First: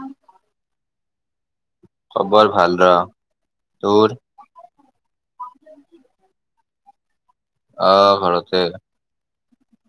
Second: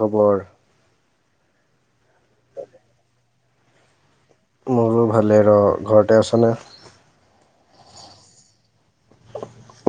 খবৰ। খবৰ ভাল ৰ তোৰ। মোৰো ভালে ৰ ঘৰতে আছনে? আহ ঘৰতে।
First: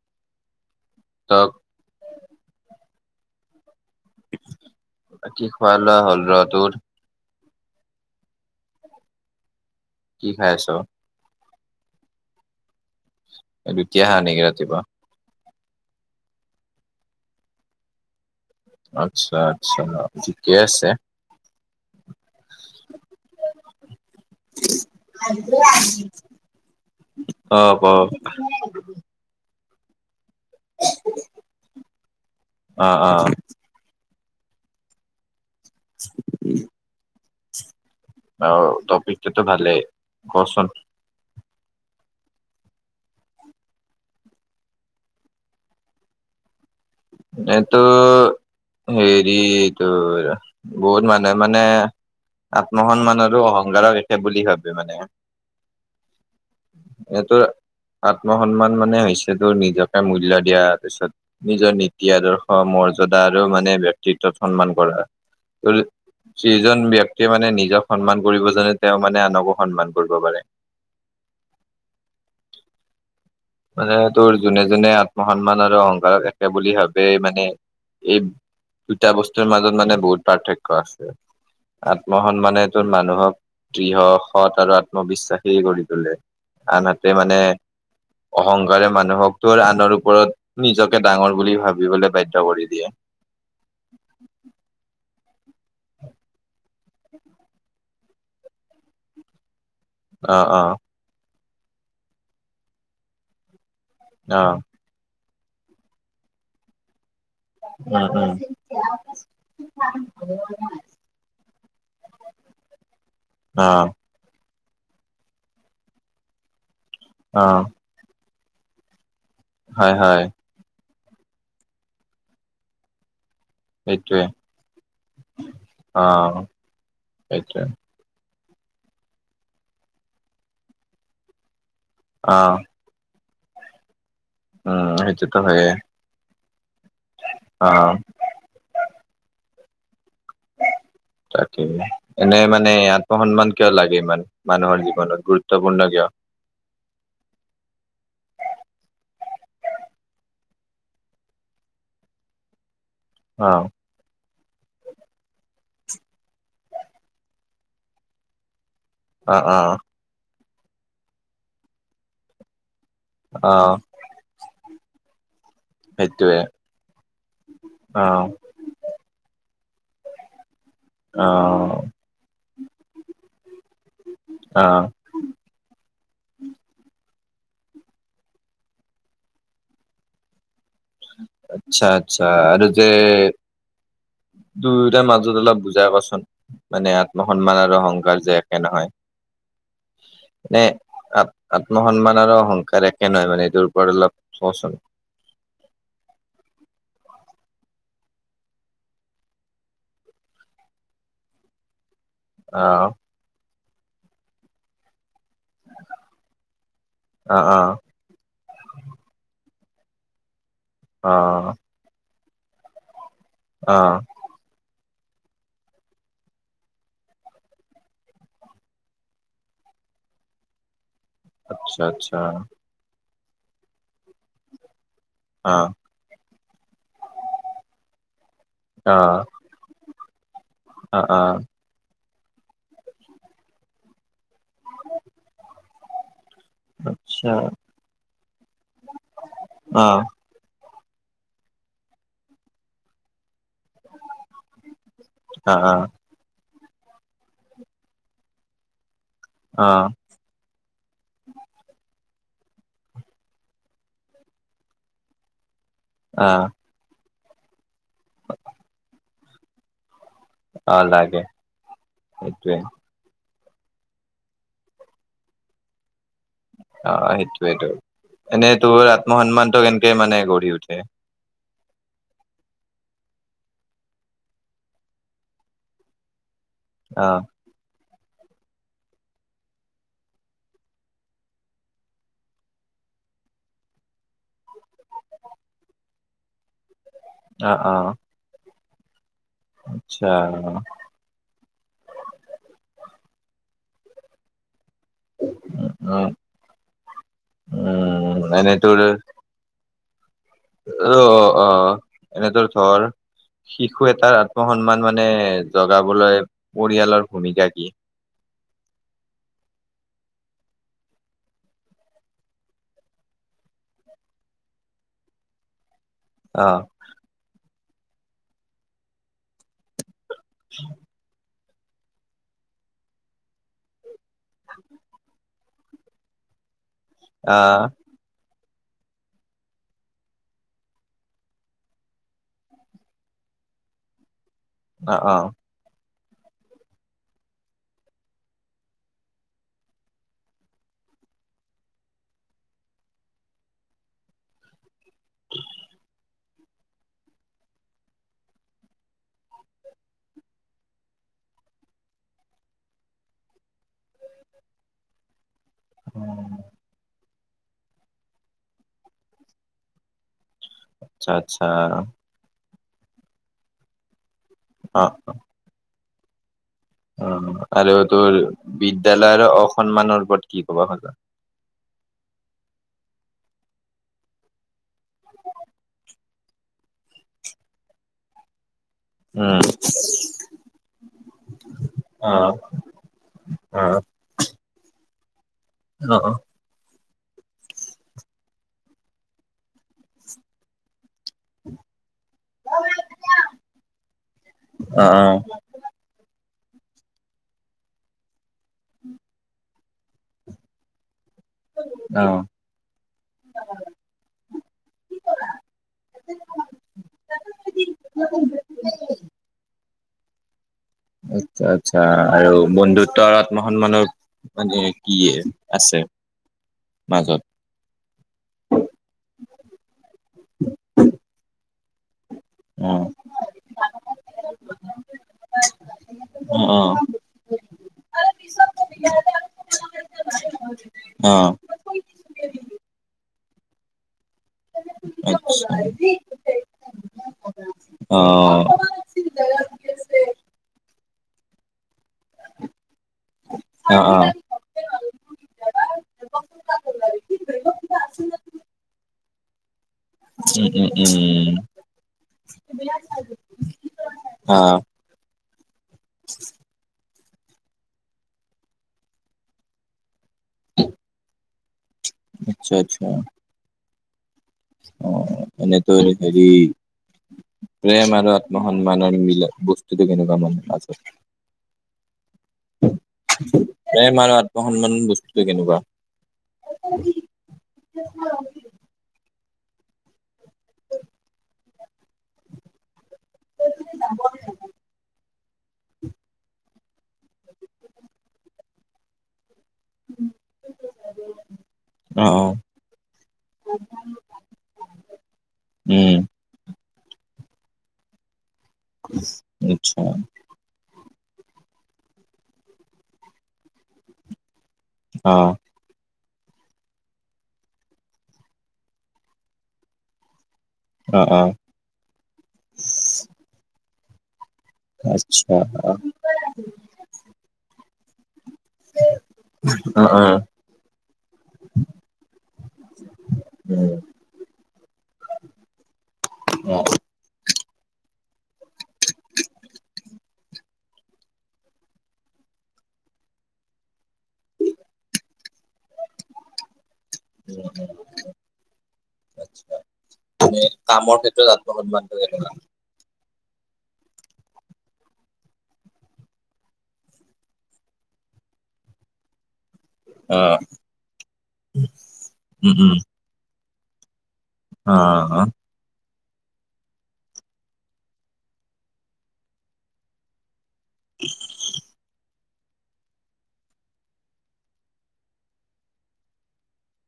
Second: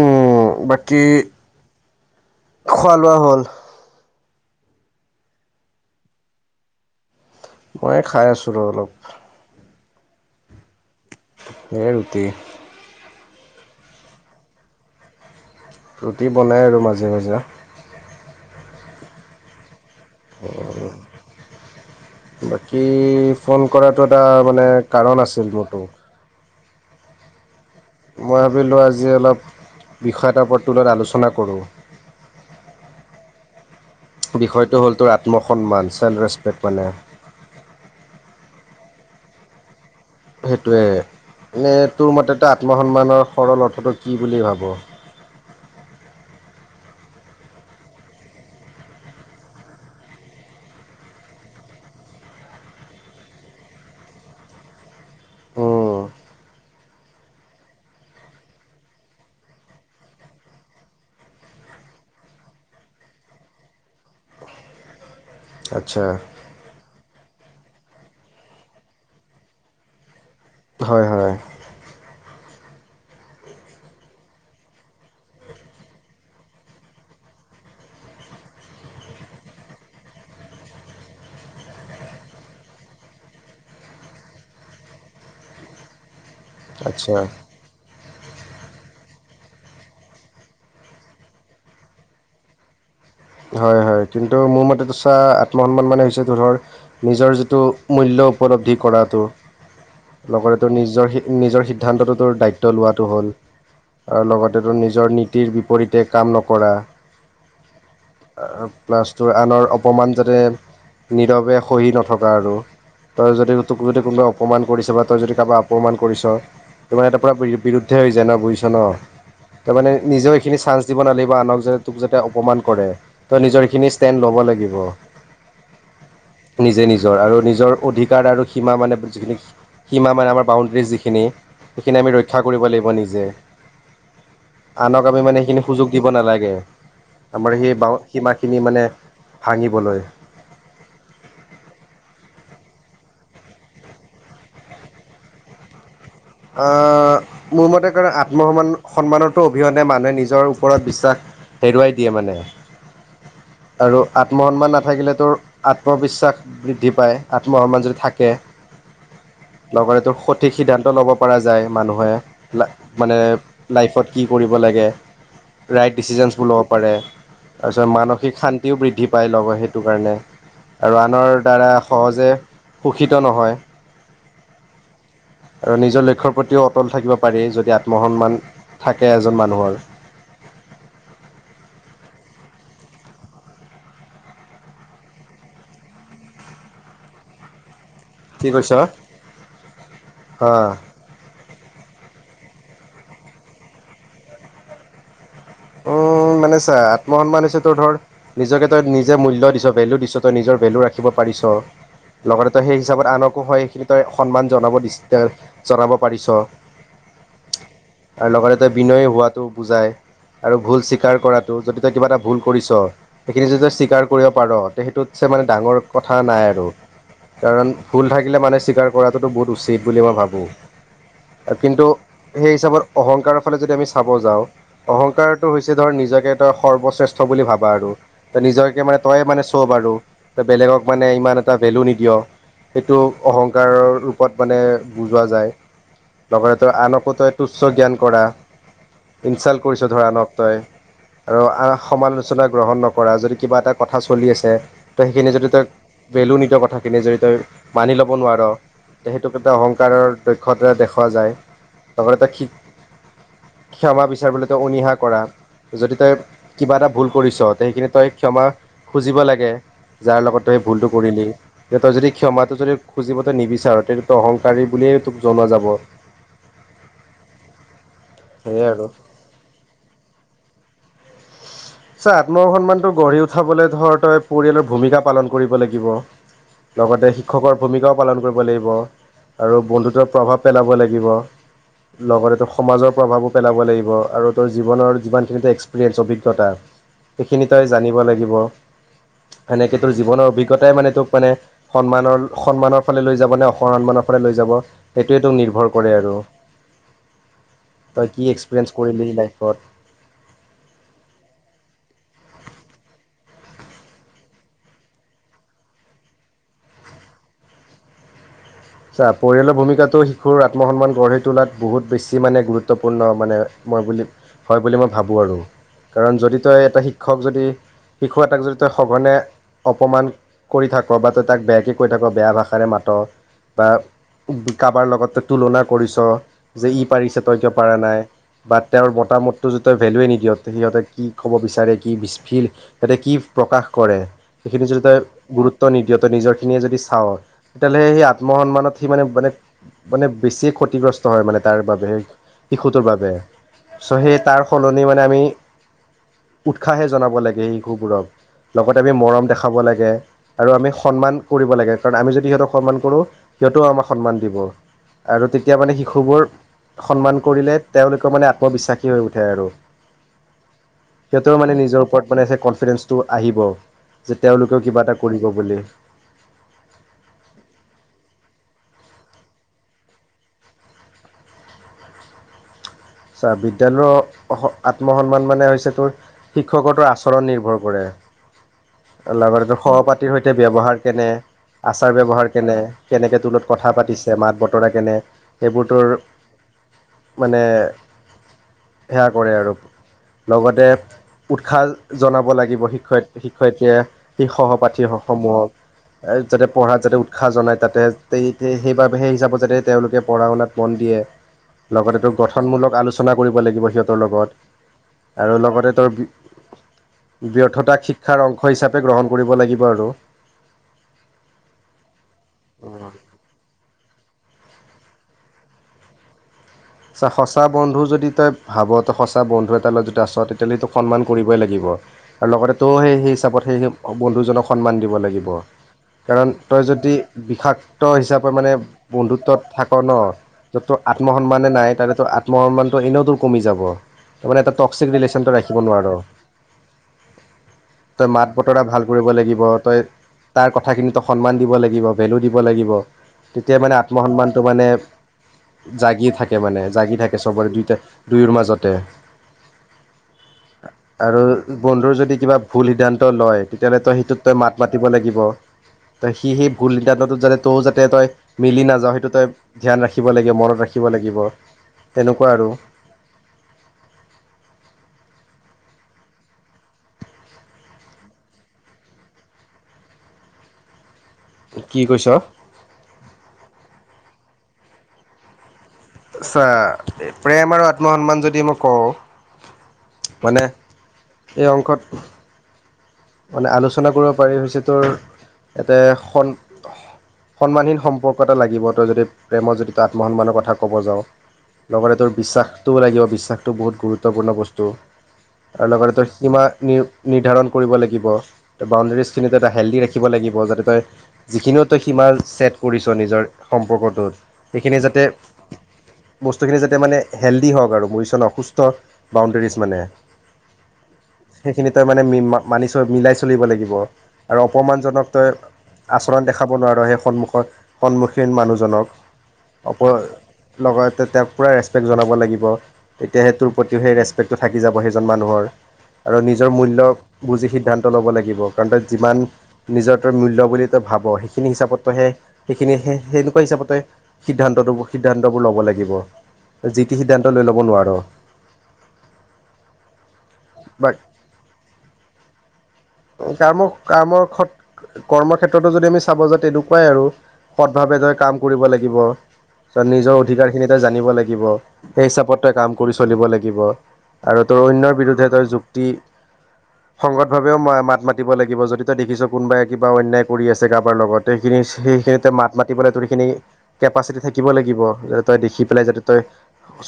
উম বাকী তই খোৱা লোৱা হ'ল। বাকি খোৱা লোৱা হ'ল ৰ তোৰ। মই খাই আছোঁ ৰ অলপ। কি খাইছ? এই ৰুটি দুতিয়া হা নেকি ৰাতিপুৱা ৰুটি বনাই আৰু মাজে মাজে আচ্ছা! আচ্ছা! ঠিকে আছে। বাকী ফোন কৰাটো এটা মানে কাৰণ আছিল মোৰতো উম মই ভাবিলো আজি অলপ বিষয় এটাৰ ওপৰত তুলাত আলোচনা কৰোঁ। অ বিষয়টো হ'ল তোৰ আত্মসন্মান চেল্ফ ৰেচপেক্ট মানে অ দপিক তটো টো ভালেই। কচোন সেইটোৱে। এনে তোৰ মতে আত্মসন্মানৰ সৰল অৰ্থটো কি বুলি ভাব? এই টো। হেৰিটো ৰ বহুত মানে মানে। আত্মসন্মান আৰু অহংকাৰক একে বুলি ভাবে মানে। উম এটো। আত্ম সন্মান মানে হৈছে তোৰ নিজকে মূল্য দিয়াৰ পিছত নিজৰ নি দ আাদৰ্শ মৰ্যদা আৰু মানে ব্যক্তিত্বত সন্মান কৰা। আচ্ছা চিজজন এক মানে নিজক সন্মান কৰিব জাননে তেওঁ মানে আনকো সন্মান কৰিব পাৰে। হয় হয়। মানে তোৰ যোনে যোনে আত্ম সন্মান আৰু অহংকাৰক একে বুলি ভাবেই মানে। এই দুটা বস্তুৰ মাজত মানে বহুত পাৰ্থক্য আছে। আত্ম সন্মানে ত মানুহক দৃঢ় সৎ আৰু আত্মবিশ্বাসী কৰি তোলে। আনহাতে আচ্ছা মানে। অহংকাৰে মানুহক তোৰ আনৰ ওপৰত নিজকে ডাঙৰ বুলি ভাবিবলৈ বাধ্য কৰি দিয়ে। হয় হয় কিন্তু মোৰ মতেটো চাহ আত্মসন্মান মানে হৈছে তোৰ ধৰ। নিজৰ যিটো মূল্য উপলব্ধি কৰাটো অ', লগতে অ', নিজৰ। নিজৰ সিদ্ধান্তটোতোৰ দায়িত্ব লোৱাটো হ'ল আৰু অ', লগতে তোৰ নিজৰ। বিপৰীতে কাম নকৰা, উম! উম! প্লাছটোৰ আনৰ অপমান যাতে নীৰৱে সহি নথকা আৰু তাৰ যদি অ', যদি কোনোবা। অপমান কৰিছ বা তই যদি কাৰোবাক অপমান কৰিছ তো মাৰে এটা পুৰা অ', বিৰুদ্ধে হৈ যায় ন বুজিছ ন। তাৰ মানে হয়, হয়। নিজেও এইখিনি চান্স দিব নালাগিব আনক যাতে তোক যাতে অপমান কৰে। ত' নিজৰখিনি ষ্টেণ্ড সেইটোৱে ল'ব লাগিব। অ', নিজে নিজৰ আৰু সেইটোৱে নিজৰ অধিকাৰ আৰু সীমা মানে যিখিনি সীমা মানে আমাৰ বাউণ্ডৰী যিখিনি সেইখিনি আমি ৰক্ষা অ', কৰিব লাগিব নিজে উম, আনক আমি সেইটোতো মানে সেইখিনি হয়ে। সুযোগ দিব নালাগে আমাৰ অ সেই বাও ণ্ডাৰী মানে ভাঙিবলৈ তাকেই এনে মানে আত্মসন্মান কিয় লাগে ইমান মানুহৰ জীৱনত গুৰুত্বপূৰ্ণ কিয়? অহ মোৰ মতে কাৰ আত্মসন্মান সন্মানো অবিহনে মানুহে নিজৰ ওপৰত বিশ্বাস হেৰুৱাই দিয়ে মানে অ আৰু আত আত্মসন্মান নাথাকিলে তোৰ আত্মবিশ্বাস বৃদ্ধি পায় আত্মসন্মান যদি থাকে অ অ লগতে এটো সঠিক সিদ্ধান্ত ল'ব পৰা যায় মানুহে মানে অ লাইফত কি কৰিব লাগে ৰাইট সেইটোৱে ডিচিশনছবোৰ ল'ব পাৰে। তাৰপিছত অ মানসিক শান্তিও বৃদ্ধি পায় লগৰ সেইটো কাৰণে আৰু অ আনৰ দ্বাৰা সহজে শোষিত নহয়। অ আৰু নিজৰ লক্ষ্যৰ প্ৰতিও অটল থাকিব পাৰি যদি আত্মসন্মান থাকে এজন মানুহৰ আচ্ছা আচ্ছা আৰু যে দুয়োটাৰ মাজত অলপ বুজাই কচোন মানে আত্মসন্মান আৰু সং। যে কি একে কৈছ নহয় হা নে আ আত্মসন্মান আৰু অহংকাৰ একে নহয় মানে এইটোৰ ওপৰত অলপ কচোন অ। মানে চা আত্মসন্মান হৈছে তোৰ ধৰ নিজকে তই নিজে মূল্য দিছ ভেলু দিছ তই নিজৰ ভেলু ৰাখিব পাৰি পিছ লগতে তই অ সেই হিচাপত আনকো হয় সেইখিনি তই সন্মান জনাব দিছ জনাব পাৰিছ অ অ আৰু লগতে তই বিনয় হোৱাটো বুজাই আৰু ভুল অ স্বীকাৰ কৰাটো যদি তই কিবা এটা ভুল কৰিছ সেইখিনি যদি অ স্বীকাৰ কৰিব পাৰ ত সেইটোতছে মানে ডাঙৰ কথা নাই আৰু কাৰণ ভুল থাকিলে মানে স্বীকাৰ কৰাটোতো বহুত উচিত বুলি মই ভাবো আচ্ছা কিন্তু আচ্ছা সেই হিচাপত অহংকাৰৰ ফালে যদি আমি চাব যাওঁ অহংকাৰ কাৰটো অ হৈছে ধৰ নিজকে তই সৰ্বশ্ৰেষ্ঠ বুলি ভাবা আৰু ত নিজকে অ মানে তইয়ে মানে চব আৰু ত বেলেগক অ মানে অ ইমান এটা ভেলু নিদিয় সেইটো অহংকাৰৰ ৰূপত মানে বুজোৱা যায়। লগতে তই আনকো তই আচ্ছা তুচ্ছ জ্ঞান কৰা ইনচাল্ট কৰিছ অ ধৰা আনক তই আৰু আ সমালোচনা গ্ৰহণ নকৰা যদি কিবা এটা কথা চলি আছে তো সেইখিনি যদি অ তই অ ভেলু নিদিয় কথা কথাখিনি যদি তই মানি ল'ব নোৱাৰ সেইটোক এটা অহংকাৰৰ দক্ষতাৰে দেখুওৱা যায়। লগতে তই ক্ষমা বিচাৰিবলৈ তই অনীহা কৰা যদি তই অ অ কিবা এটা ভুল কৰিছ ত সেইখিনি তই ক্ষমা খুজিব লাগে। যাৰ লগত তই সেই অ ভুলটো লাগে কৰিলি তই যদি ক্ষমাটো সেইটোৱে যদি খুজিব নিবিচাৰো তেতিয়াতো অহংকাৰী বুলিয়েই তোক জনা যাব। অ সেইটোয়েইটো এনেই সেয়াই আৰু তোৰ আত্মসন্মানটো কেনে মানে গঢ়ি উঠে। চা আত্মসন্মানটো গঢ়ি উঠাবলৈ ধৰ তই পৰিয়ালৰ ভূমিকা পালন কৰিব লাগিব। অ লগতে শিক্ষকৰ ভূমিকাও পালন কৰিব লাগিব আৰু বন্ধুত্বৰ প্ৰভাৱ পেলাব লাগিব। লগতে তোৰ সমাজৰ প্ৰভাৱো পেলাব লাগিব আৰু তোৰ জীৱনৰ যিমানখিনি এক্সপিৰিয়েঞ্চ অভিজ্ঞতা সেইখিনি অ তই অ জানিব লাগিব। সেনেকে তোৰ আচ্ছা জীৱনৰ অভিজ্ঞতাই মানে তোক মানে সন্মানৰ সন্মানৰ ফালে লৈ যাব নে অসন্মানৰ ফালে লৈ যাব সেইটোৱেতো নিৰ্ভৰ কৰে উম আৰু তই উম কি এনে এক্সপিৰিয়েঞ্চ তোৰ কৰিলিহি লাইফত অ অ অ এনে ধৰ শিশু এটাৰ আত্মসন্মান মানে জগাবলৈ পৰিয়ালৰ ভূমিকা কি? [inaudible] চা পৰিয়ালৰ ভূমিকাটো শিশুৰ আত্মসন্মান গঢ়ি তোলাত বহুত বেছি মানে গুৰুত্বপূৰ্ণ মানে মই বুলি হয় বুলি মই ভাবোঁ আৰু কাৰণ যদি অ তই এটা শিক্ষক যদি শিশু এটাক যদি তই সঘনে অপমান কৰি থাক বা তই তাক বেয়াকে কৈ থাক বেয়া ভাষাৰে মাত বা কাৰোবাৰ লগতে তুলনা কৰিছ যে ই পাৰিছ তই কিয় আহ পাৰা নাই বা তেওঁৰ মতামতটো য তেওঁ ভেলুৱে নিদিয় সিহঁতে কি ক'ব বিচাৰে কি সিহঁতে কি প্ৰকাশ কৰে সেইখিনি যদি অ তই অ গুৰুত্ব নিদিয় তই নিজৰখিনিয়ে যদি চা তেতিয়াহ'লে সেই আত্ম সন্মানত সি মানে মানে- মানে বেছি ক্ষতিগ্ৰস্ত হয় মানে তাৰ বাবে সেই শিশুটোৰ বাবে চ' সেই তাৰ সলনি মানে আমি উৎসাহে জনাব লাগে শিশুবোৰক লগতে আমি মৰম দেখাব লাগে আৰু আমি সন্মান কৰিব লাগে কাৰণ আমি যদি সিহঁতক সন্মান কৰো। সিহঁতেও আমাক সন্মান দিব আৰু তেতিয়া মানে শিশুবোৰ সন্মান কৰিলে তেওঁলোকৰ মানে আত্মবিশ্বাসী হৈ উঠে আৰু আচ্ছা সিহঁতেও আচ্ছা মানে নিজৰ ওপৰত মানেই কনফিডেন্ঞ্চটো আহিব। যে তেওঁলোকেও কিবা অ এটা কৰিব বুলি। অ আৰু তোৰ বিদ্যালয়ৰ অসন্মানৰ ওপৰত কি কবা খোজা ছাৰ বিদ্যালয়ৰ আত্মসন্মান মানে হৈছে তোৰ- শিক্ষকতৰ আচৰণ নিৰ্ভৰ কৰে। উম লগতে সহ পাতিৰ সৈতে ব্যৱহাৰ কেনে? আচাৰ অ ব্যৱহাৰ কেনে কেনেকৈ তোৰ লগত অ কথা অ পাতিছে মাত বতৰা কেনে? সেইবোৰতৰ মানে সেয়া কৰে আৰু লগতে উৎসাহ জনাব লাগিব শিক্ষয় শিক্ষয়িত্ৰীয়ে শ অ সহপাঠী সমূহক আ যাতে পঢ়াত যাতে উৎসাহ জনায় তাতে সেইবাবে সেই হিচাপত যাতে তেওঁলোকে পঢ়া শুনাত মন দিয়ে। অ লগতে অ গঠনমূলক আলোচনা কৰিব লাগিব সিহঁতৰ লগত আৰু লগতে তোৰ ব্যৰ্থতা শিক্ষাৰ অংশ হিচাপে গ্ৰহণ কৰিব লাগিব আৰু আচ্ছা আচ্ছা আৰু বন্ধুত্ব আৰত মহন মানুহ মানে কি আছে? ত মাজত সঁচা বন্ধু যদি তই ভাৱ তই সঁচা বন্ধু এটালৈ যদি আছ তেতিয়াহ'লে সেইটো সন্মান কৰিবই লাগিব। আৰু লগতে অ তয় সেই সেই হিচাপত সেই বন্ধুজনক সন্মান দিব লাগিব। কাৰণ অ তই যদি বিষাক্ত হিচাপে মানে বন্ধুত্বত থাক ন য'ত তোৰ অ আত্মসন্মানে নাই তটো আত্মসন্মানটো এনেও তোৰ কমি যাব। তাৰ মানে এটা টক্সিক ৰিলেশ্যনটো আচ্ছা ৰাখিব নোৱাৰোঁ। তই মাত বতৰা ভাল কৰিব লাগিব তই তাৰ কথাখিনিত তই সন্মান দিব লাগিব। ভেলু দিব লাগিব তেতিয়া মানে অ অ অ আত্মসন্মানটো মানে জাগি থাকে মানে জাগি থাকে চবৰে দুইটা দুয়ৰ মাজতে উম উম আৰু উম বন্ধুৰ যদি কিবা ভুল সিদ্ধান্ত লয় তেতিয়াহ'লে তই সেইটোত তই অ মাত মাতিব লাগিব ত সি সেই সিদ্ধান্তটো যাতে তো যাতে তই মিলি নাযাওঁ সেইটো তই ধ্যান ৰাখিব লাগিব মনত ৰাখিব লাগিব তেনেকুৱা আৰু। আচ্ছা আচ্ছা। অ এনেকৈ হেৰি প্ৰেম আৰু আত্মসন্মানৰ মিল বস্তুটো কেনেকুৱা মানে মাাজত কি কৈছ অ সন্মান মান বস্তু কেনেকুৱা আচ্ছা প্ৰেম আৰু আত্ম সন্মান যদি মই কওঁ মানে এই অংশত মানে আলোচনা কৰিব পাৰি হৈছে তোৰ এতে সন্মানহীন সম্পৰ্ক এটা লাগিব তই যদি প্ৰেমত যদি তই আত্মসন্মানৰ কথা ক'ব যায় লগতে তোৰ অ', অ', বিশ্বাসটোও লাগিব বিশ্বাসটো বহুত গুৰুত্বপূৰ্ণ বস্তু। আৰু লগতে উম, তোৰ সীমা নি নিৰ্ধাৰণ কৰিব লাগিব ত বাউণ্ডেৰী চিনএটা হেল্ডি আচ্ছা। ৰাখিব লাগিব যাতে তই যিখিনিও তই সীমা ছেট কৰিছ নিজৰ সম্পৰ্কটোত সেইখিনি যাতে অ', বস্তুখিনি যাতে মানে হেল্ডি হওঁক আৰু বুজি অসুস্থ বাউণ্ডেৰীজ মানে অ', অ', সেইখিনি তই মানে মানি মিলাই চলিব লাগিব আৰু অপমানজনক তই আচ্ছা। আচৰণ দেখাব নোৱাৰোঁ সেই সন্মুখত সন্মুখীন মানুহজনক অপ অহ। অহ লগতে তেওঁক পোৰা ৰেচপেক্ট জনাব লাগিব তেতিয়া সেইটোৰ প্ৰতিও অ', সেই ৰেচপেক্টটো থাকি যাব সেইজন মানুহৰ আৰু নিজৰ মূল্য [inaudible] বুজি সিদ্ধান্ত ল'ব লাগিব কাৰণ তই যিমান নিজৰ তই মূল্য বুলি তই ভাব সেইখিনি হিচাপতহে [unintelligible] সেইখিনি হে সেনেকুৱা হিচাপতে সিদ্ধান্তটো সিদ্ধান্তবোৰ ল'ব লাগিব যি টি সিদ্ধান্ত লৈ ল'ব নোৱাৰ। মানে বা কামৰ ক্ষেত্ৰত আত্মসন্মান ‌ [unintelligible] কামো কামো খত কৰ্মক্ষেত্ৰত‌ও যদি আমি চাব যাওঁ তেনেকুৱাই আৰু সৎভাৱে কাম কৰিব লাগিব তোৰ নিজৰ অ', অধিকাৰখিনিতো জানিব লাগিব সেই হিচাপত তই উম, কাম উম, কৰি চলিব লাগিব আৰু তোৰ অন্যৰ অ', বিৰুদ্ধে অ', তি সংগতভাৱেও মাত মাতিব লাগিব যদি তই দেখিছ কোনোবাই কিবা অন্যায় কৰি আছে কাৰোবাৰ লগত সেইখিনি সেইখিনিত তই মাত মাতিবলে তোৰ সেইখিনি কেপাচিটি থাকিব লাগিব যে তই দেখি পেলাই যাতে তই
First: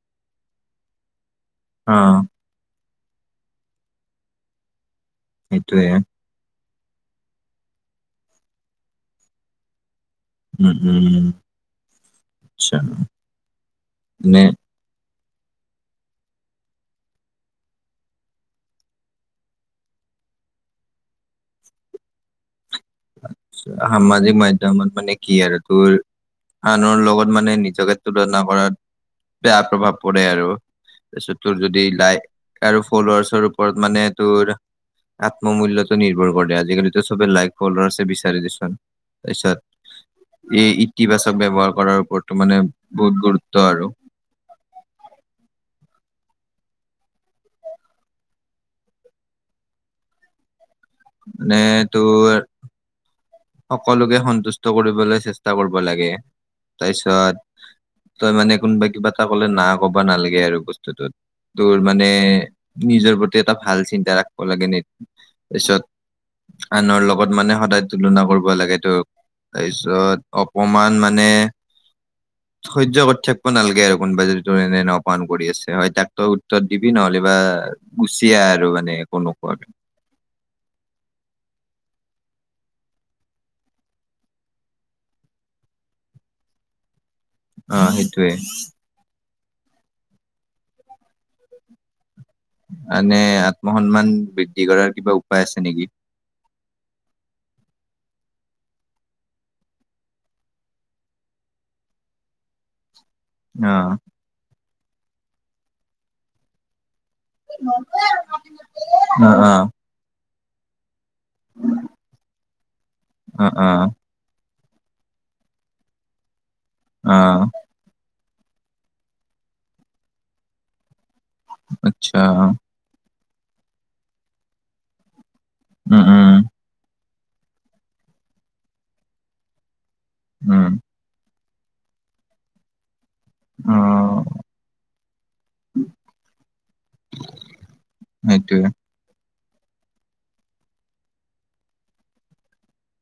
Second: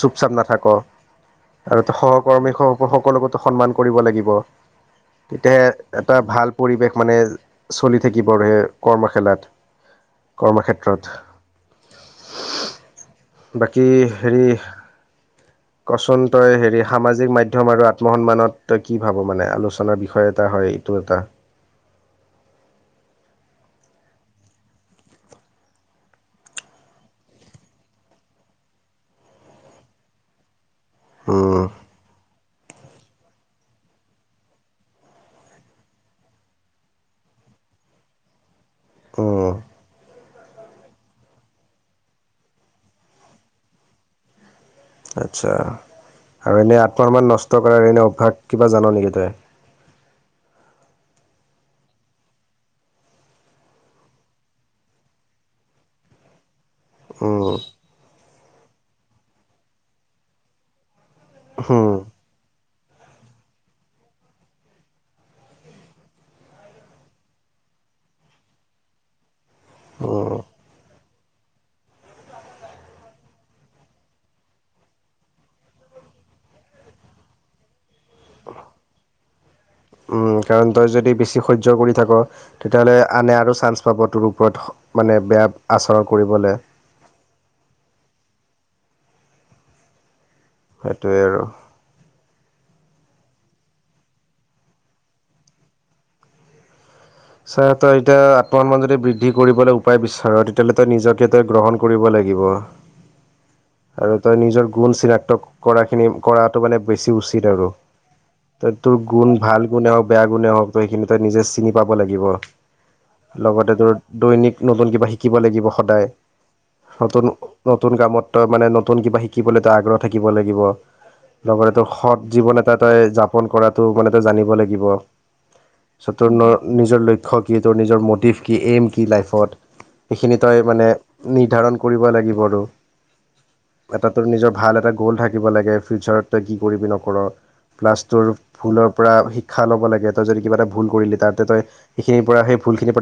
চুপ-চাপ নাথাক আৰু সহকৰ্মী সকলোকোতো সন্মান কৰিব লাগিব সেইটোয়ে তেতিয়াহে এটা ভাল পৰিৱেশ মানে চলি থাকিব আৰু সেই কৰ্ম খেলাত উম, উম। আচ্ছা, কৰ্মক্ষেত্ৰত বাকী মানে হেৰি কচোন তই হেৰি সামাজিক মাধ্যম আৰু আত্মসন্মানত তই কি ভাৱ মানে আলোচনাৰ বিষয়ে এটা হয় এইটো এটা সামাজিক মাধ্যমত মানে কি আৰু তোৰ আনৰ লগত মানে নিজকে তুলনা কৰাত বেয়া প্ৰভাৱ পৰে আৰু তাৰপিছত তোৰ উম যদি লাইফ আৰু ফল্লোৱেছ ওপৰত মানে তোৰ আত্মমূল্যত নিৰ্ভৰ কৰে আজিকালিতো চবেই লাইফ ফল্লৱাছে বিচাৰি দিচোন উম তাৰপিছত এই ইতিবাচক ব্যৱহাৰ কৰাৰ ওপৰত মানে বহুত গুৰুত্ব আৰু আচ্ছা আৰু এনে আত্মসন্মান নষ্ট কৰাৰ এনে অভ্যাস কিবা জান নেকি তই নে তোৰ সকলোকে সন্তুষ্ট কৰিবলৈ চেষ্টা কৰিব লাগে। উম তাৰপিছত তই মানে কোনোবা কিবা এটা কলে না কবা নালাগে আৰু বস্তুটোত তোৰ উম মানে নিজৰ প্ৰতি এটা ভাল চিন্তা ৰাখিব লাগে ন তাৰপিছত আনৰ লগত মানে সদায় তুলনা কৰিব লাগে তোক উম তাৰপিছত অপমান মানে [inaudible] [unintelligible] সহ্য কৰি থাকিব নালাগে আৰু কোনোবাই যদি তোৰ এনে অপমান কৰি আছে হয় তাক তই উত্তৰ দিবি নহলে বা গুচি আহা আৰু একো নোকোৱাকে কাৰণ তই যদি বেছি সহ্য কৰি থাক তেতিয়াহ'লে আনে আৰু চান্স পাব তোৰ ওপৰত মানে [unintelligible] বেয়া আচৰণ কৰিবলৈ। অ সেইটোৱেই। সেইটোৱেই আৰু আনে আত্মসন্মান বৃদ্ধি কৰাৰ কিবা উপায় আছে নেকি? ছাৰ তই এতিয়া আত্মসন্মান যদি বৃদ্ধি কৰিবলৈ উপায় বিচাৰ তেতিয়াহ'লে তই নিজকে তই গ্ৰহণ কৰিব লাগিব। অ আৰু তই নিজৰ গুণ চিনাক্ত কৰা খিনি কৰাটো মানে বেছি উচিত আৰু তই তোৰ গুণ অ অ ভাল গুণে হক বেয়া গুণে হওক সেইখিনি তই নিজে চিনি পাব লাগিব অ লগতে অ দৈনিক নতুন কিবা শিকিব লাগিব সদায়। অ নতুন নতুন কামত মানে নতুন কিবা শিকিবলৈতো আগ্ৰহ থাকিব লাগিব। লগতে তোৰ সৎ আচ্ছা জীৱন এটা তই যাপন কৰাটো মানে তই জানিব লাগিব। উম চ' তোৰ উম। নিজৰ লক্ষ্য কি? তোৰ নিজৰ মটিভ কি এইম কি লাইফত সেইখিনি তই উম মানে নিৰ্ধাৰণ কৰিব লাগিব আৰু অ এটা তোৰ নিজৰ ভাল এটা গ'ল্ড থাকিব লাগে। ফিউচাৰত তই কি কৰিবি নকৰ। প্লাছ টুৰ সেইটোয়ে ফুলৰ পৰা শ খা ল'ব লাগে তই যদি কিবা এটা ভুল কৰিলি তা তই সখিনিৰ পৰা সেই ভুল খিনি